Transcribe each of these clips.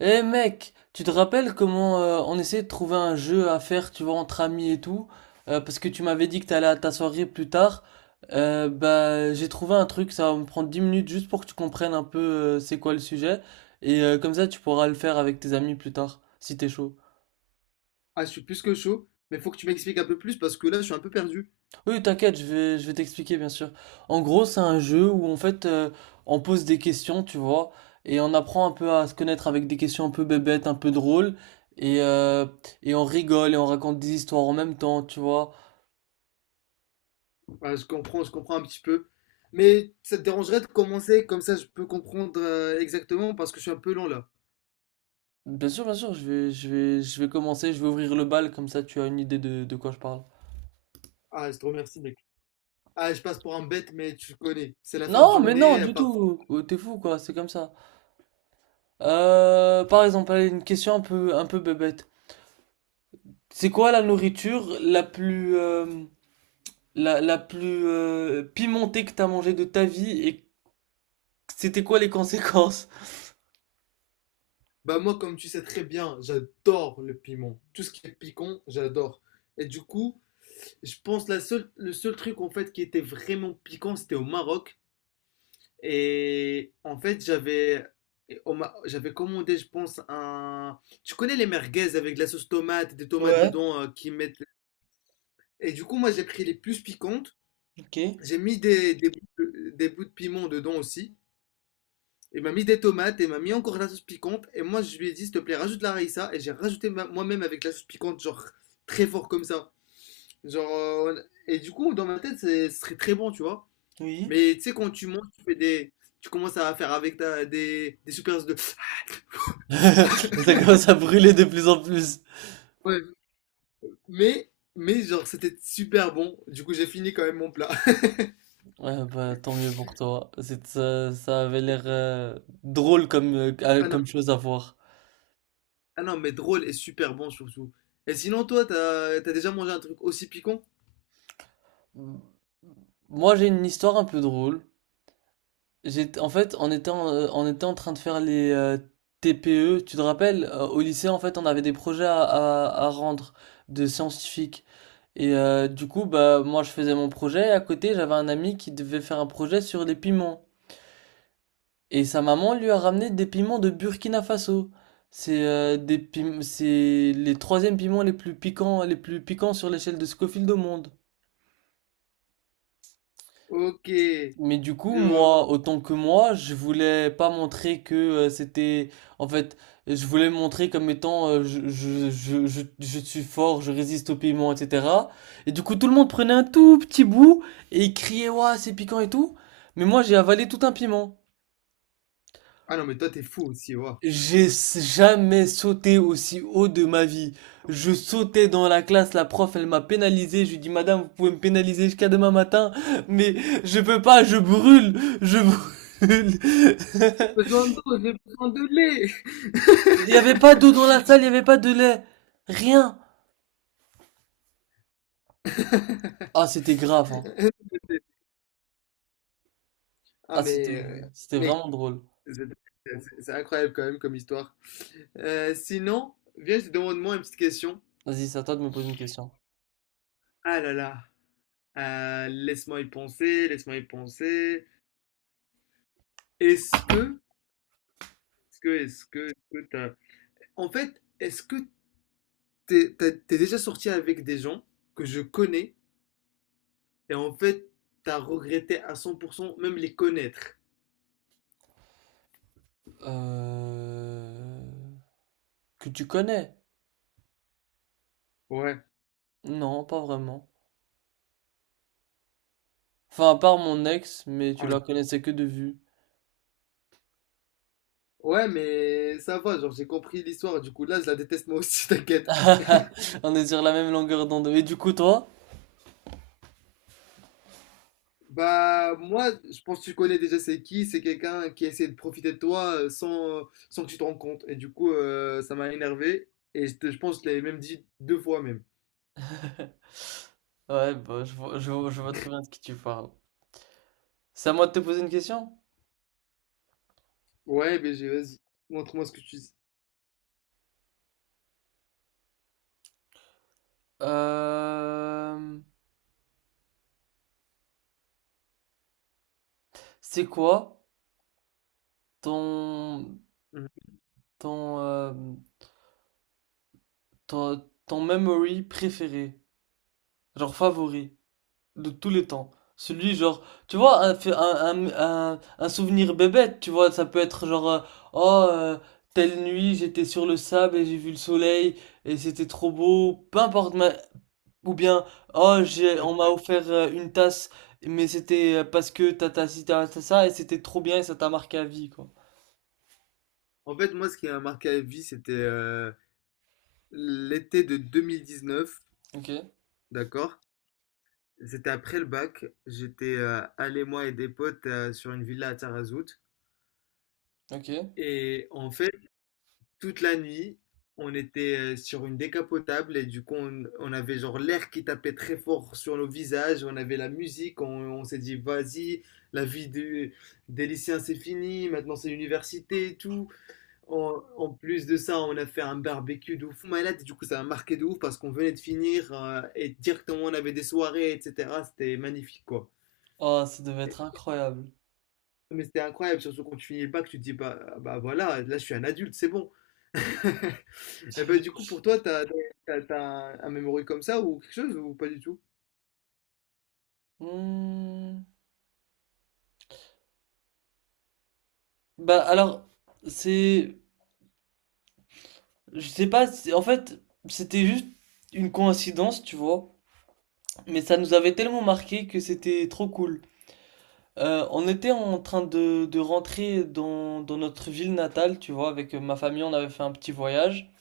Eh mec, tu te rappelles comment on essayait de trouver un jeu à faire, tu vois, entre amis et tout, parce que tu m'avais dit que t'allais à ta soirée plus tard. Bah, j'ai trouvé un truc, ça va me prendre 10 minutes juste pour que tu comprennes un peu c'est quoi le sujet, et comme ça tu pourras le faire avec tes amis plus tard, si t'es chaud. Ah, je suis plus que chaud, mais faut que tu m'expliques un peu plus parce que là, je suis un peu perdu. Oui, t'inquiète, je vais t'expliquer, bien sûr. En gros, c'est un jeu où, en fait, on pose des questions, tu vois, et on apprend un peu à se connaître avec des questions un peu bébêtes, un peu drôles, et, euh, et on rigole et on raconte des histoires en même temps, tu vois. Voilà, je comprends un petit peu. Mais ça te dérangerait de commencer comme ça, je peux comprendre exactement parce que je suis un peu lent là. Bien sûr, je vais commencer, je vais ouvrir le bal, comme ça tu as une idée de quoi je parle. Ah, je te remercie, mec. Ah, je passe pour un bête, mais tu connais. C'est la fin de Non, mais non, journée, du parfois. tout. Oh, t'es fou, quoi, c'est comme ça. Par exemple, allez, une question un peu bébête. C'est quoi la nourriture la plus, la plus pimentée que t'as mangée de ta vie et c'était quoi les conséquences? Bah, moi, comme tu sais très bien, j'adore le piment. Tout ce qui est piquant, j'adore. Et du coup, je pense le seul truc en fait qui était vraiment piquant, c'était au Maroc. Et en fait, j'avais et on m'a- j'avais commandé, je pense, un... Tu connais les merguez avec de la sauce tomate, des tomates Ouais, dedans qui mettent... Et du coup, moi, j'ai pris les plus piquantes. ok, J'ai mis des bouts de piment dedans aussi. Il m'a mis des tomates et m'a mis encore de la sauce piquante. Et moi, je lui ai dit, s'il te plaît, rajoute la raïssa. Et j'ai rajouté moi-même avec la sauce piquante, genre très fort comme ça. Genre, euh, Et du coup, dans ma tête, ce serait très bon, tu vois. oui. Mais tu sais, quand tu montes, tu commences à faire avec des soupiraux de. Ça commence à brûler de plus en plus. Ouais, mais genre, c'était super bon. Du coup, j'ai fini quand même mon plat. Ouais, bah tant mieux pour toi. C'est, ça avait l'air drôle comme, Ah non, comme chose à voir. ah non, mais drôle et super bon surtout. Et sinon, toi, t'as déjà mangé un truc aussi piquant? Moi, j'ai une histoire un peu drôle. J'étais, en fait, on était en, On était en train de faire les TPE. Tu te rappelles, au lycée, en fait, on avait des projets à rendre de scientifiques. Et du coup, bah, moi, je faisais mon projet. Et à côté, j'avais un ami qui devait faire un projet sur les piments. Et sa maman lui a ramené des piments de Burkina Faso. C'est c'est les troisièmes piments les plus piquants sur l'échelle de Scofield au monde. Ok, Mais du coup, je vois. moi, autant que moi, je voulais pas montrer que c'était... En fait, je voulais me montrer comme étant je suis fort, je résiste au piment, etc. Et du coup, tout le monde prenait un tout petit bout et il criait, ouah, c'est piquant et tout. Mais moi, j'ai avalé tout un piment. Ah non, mais toi, t'es fou aussi, waouh. Jamais sauté aussi haut de ma vie. Je sautais dans la classe, la prof, elle m'a pénalisé. Je lui ai dit, Madame, vous pouvez me pénaliser jusqu'à demain matin, mais je peux pas, je brûle, je brûle. J'ai besoin d'eau, j'ai besoin de lait. Il y avait pas d'eau dans la salle, il y avait pas de lait, rien. Ah, c'était grave, hein. Ah, Ah, c'était, C'était mais vraiment drôle. c'est c'est incroyable quand même comme histoire. Sinon, viens, je te demande moi une petite question. Vas-y, c'est à toi de me poser une question. Ah là là, laisse-moi y penser. Est-ce que, est-ce que, est-ce que, est-ce que t'as- En fait, est-ce que t'es déjà sorti avec des gens que je connais et en fait, t'as regretté à 100% même les connaître. Euh... Que tu connais? Ouais. Non, pas vraiment. Enfin, à part mon ex, mais tu Ouais, la connaissais que de vue. Ouais, mais ça va, genre j'ai compris l'histoire, du coup là je la déteste moi aussi, t'inquiète. On est sur la même longueur d'onde. Et du coup, toi? Bah moi, je pense que tu connais déjà c'est qui, c'est quelqu'un qui essaie de profiter de toi sans que tu te rendes compte. Et du coup, ça m'a énervé et je pense que je l'avais même dit deux fois même. Ouais, bah, je vois très bien de qui tu parles. C'est à moi de te poser une question? Ouais, BG, vas-y, montre-moi ce que tu dis. Euh, c'est quoi ton, Mhm. ton, euh, ton memory préféré? Genre favori de tous les temps? Celui genre, tu vois, un, fait- un souvenir bébête, tu vois, ça peut être genre, oh, euh, telle nuit, j'étais sur le sable et j'ai vu le soleil et c'était trop beau. Peu importe. Ou bien, oh, En on m'a offert une tasse, mais c'était parce que t'as ci, t'as ça, et c'était trop bien, et ça t'a marqué à vie, quoi. en fait, moi, ce qui m'a marqué à vie, c'était l'été de 2019, Ok, d'accord? C'était après le bac. J'étais allé, moi et des potes, sur une villa à Tarazout. ok. Et en fait, toute la nuit, on était sur une décapotable. Et du coup, on avait genre l'air qui tapait très fort sur nos visages. On avait la musique. On s'est dit, vas-y, la vie de, des lycéens, c'est fini. Maintenant, c'est l'université et tout. En plus de ça, on a fait un barbecue de ouf malade, et du coup ça a marqué de ouf parce qu'on venait de finir et directement on avait des soirées, etc. C'était magnifique quoi. Oh, ça devait Et- être incroyable. mais c'était incroyable, surtout quand tu finis le bac, tu te dis bah, ah bah voilà, là je suis un adulte, c'est bon. Et bah du coup pour toi, t'as un memory comme ça ou quelque chose ou pas du tout? Hmm. Bah, alors, c'est... Je sais pas, en fait, c'était juste une coïncidence, tu vois. Mais ça nous avait tellement marqué que c'était trop cool. On était en train de rentrer dans notre ville natale, tu vois, avec ma famille, on avait fait un petit voyage.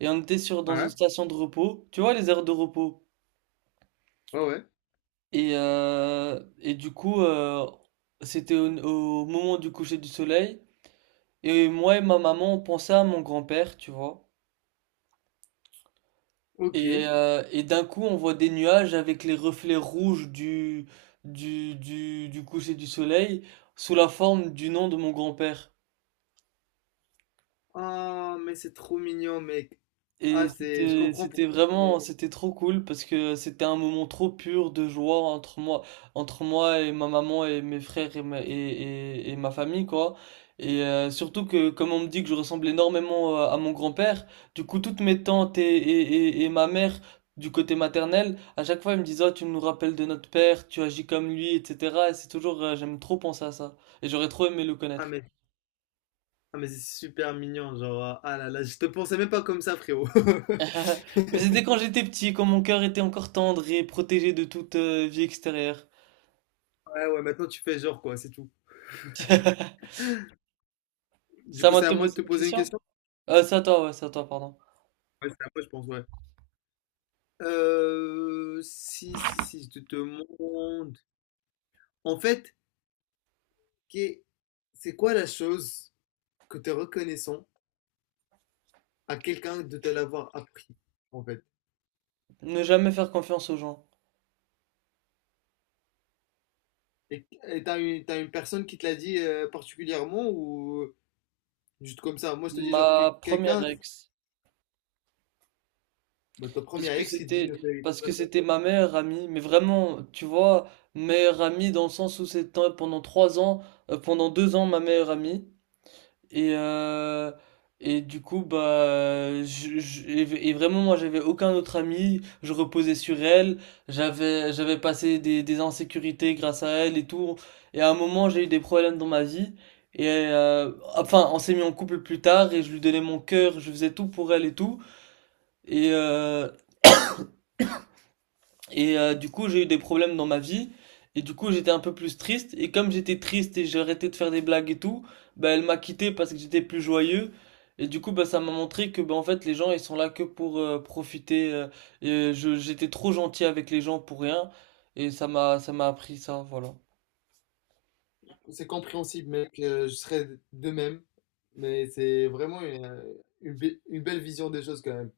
Et on était sur, dans une Ouais. station de repos, tu vois, les aires de repos. Ouais. Et du coup, c'était au moment du coucher du soleil. Et moi et ma maman, on pensait à mon grand-père, tu vois. Ok. Et d'un coup, on voit des nuages avec les reflets rouges du coucher du soleil sous la forme du nom de mon grand-père. Ah mais c'est trop mignon mec. Et Ah c'est, je c'était comprends c'était pourquoi. C'est- vraiment c'était trop cool parce que c'était un moment trop pur de joie entre moi et ma maman et mes frères et ma famille quoi. Et surtout que comme on me dit que je ressemble énormément à mon grand-père, du coup toutes mes tantes et ma mère du côté maternel, à chaque fois ils me disent «Oh, tu nous rappelles de notre père, tu agis comme lui, etc.» Et c'est toujours j'aime trop penser à ça et j'aurais trop aimé le Ah connaître. mais c'est super mignon, genre, ah là là, je te pensais même pas comme ça, frérot. Mais c'était quand j'étais petit, quand mon cœur était encore tendre et protégé de toute vie extérieure. Ouais, maintenant tu fais genre quoi, c'est tout. Du Ça coup, m'a c'est te à moi de poser te une poser une question? question? C'est à toi, ouais, c'est à toi, pardon. Ouais, c'est à moi, je pense, ouais. Si, si, si, Je te demande. En fait, qu'est- c'est quoi la chose que tu es reconnaissant à quelqu'un de te l'avoir appris, en fait? Ne jamais faire confiance aux gens. Et t'as t'as une personne qui te l'a dit particulièrement ou juste comme ça? Moi, je te dis Ma première quelqu'un, ex, bah, ton parce premier que ex qui te dit. c'était, parce que c'était ma meilleure amie, mais vraiment, tu vois, meilleure amie dans le sens où c'était pendant 3 ans, pendant 2 ans ma meilleure amie. Et, euh, et du coup, bah, et vraiment, moi, j'avais aucun autre ami. Je reposais sur elle. J'avais passé des insécurités grâce à elle et tout. Et à un moment, j'ai eu des problèmes dans ma vie. Et enfin, on s'est mis en couple plus tard et je lui donnais mon cœur. Je faisais tout pour elle et tout. Et, euh, du coup, j'ai eu des problèmes dans ma vie. Et du coup, j'étais un peu plus triste. Et comme j'étais triste et j'ai arrêté de faire des blagues et tout, bah, elle m'a quitté parce que j'étais plus joyeux. Et du coup, bah, ça m'a montré que, bah, en fait, les gens, ils sont là que pour profiter. Et j'étais trop gentil avec les gens pour rien. Et ça m'a appris ça, voilà. C'est compréhensible, mec. Je serais de même. Mais c'est vraiment une belle vision des choses quand même.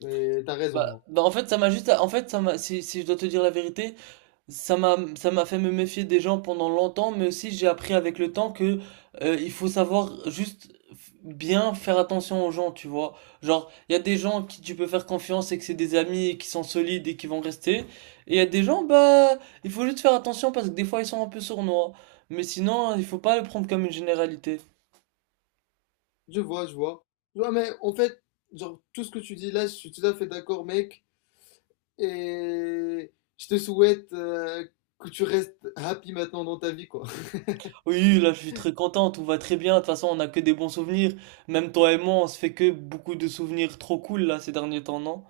Mais t'as Bah, raison, hein. bah, en fait, ça m'a juste, en fait, ça m'a, Si, si je dois te dire la vérité, ça m'a fait me méfier des gens pendant longtemps, mais aussi j'ai appris avec le temps que il faut savoir juste bien faire attention aux gens, tu vois. Genre, il y a des gens qui tu peux faire confiance et que c'est des amis et qui sont solides et qui vont rester. Et il y a des gens, bah, il faut juste faire attention parce que des fois ils sont un peu sournois. Mais sinon, il faut pas le prendre comme une généralité. Je vois. Je vois, mais en fait, genre, tout ce que tu dis là, je suis tout à fait d'accord, mec. Et je te souhaite que tu restes happy maintenant dans ta vie, quoi. Oui, là, je suis très content, tout va très bien. De toute façon, on a que des bons souvenirs. Même toi et moi, on se fait que beaucoup de souvenirs trop cool là ces derniers temps, non?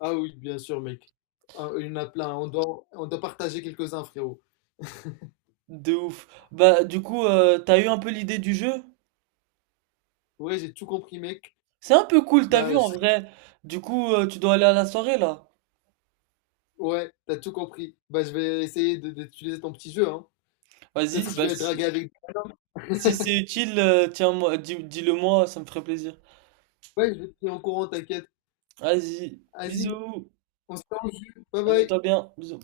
Ah oui, bien sûr, mec. Ah, il y en a plein. On doit partager quelques-uns, frérot. De ouf. Bah, du coup, t'as eu un peu l'idée du jeu? Ouais, j'ai tout compris, mec. C'est un peu cool, t'as Bah, vu je en serais- vrai. Du coup, tu dois aller à la soirée là. Ouais, t'as tout compris. Bah, je vais essayer d'utiliser ton petit jeu, hein. Peut-être Vas-y, que je bah vais draguer si, avec des nanas. si c'est utile, dis, le moi ça me ferait plaisir. Ouais, je vais te tenir au courant, t'inquiète. Vas-y, Vas-y, bisous, on se tient au jus. Bye bye. amuse-toi bien, bisous.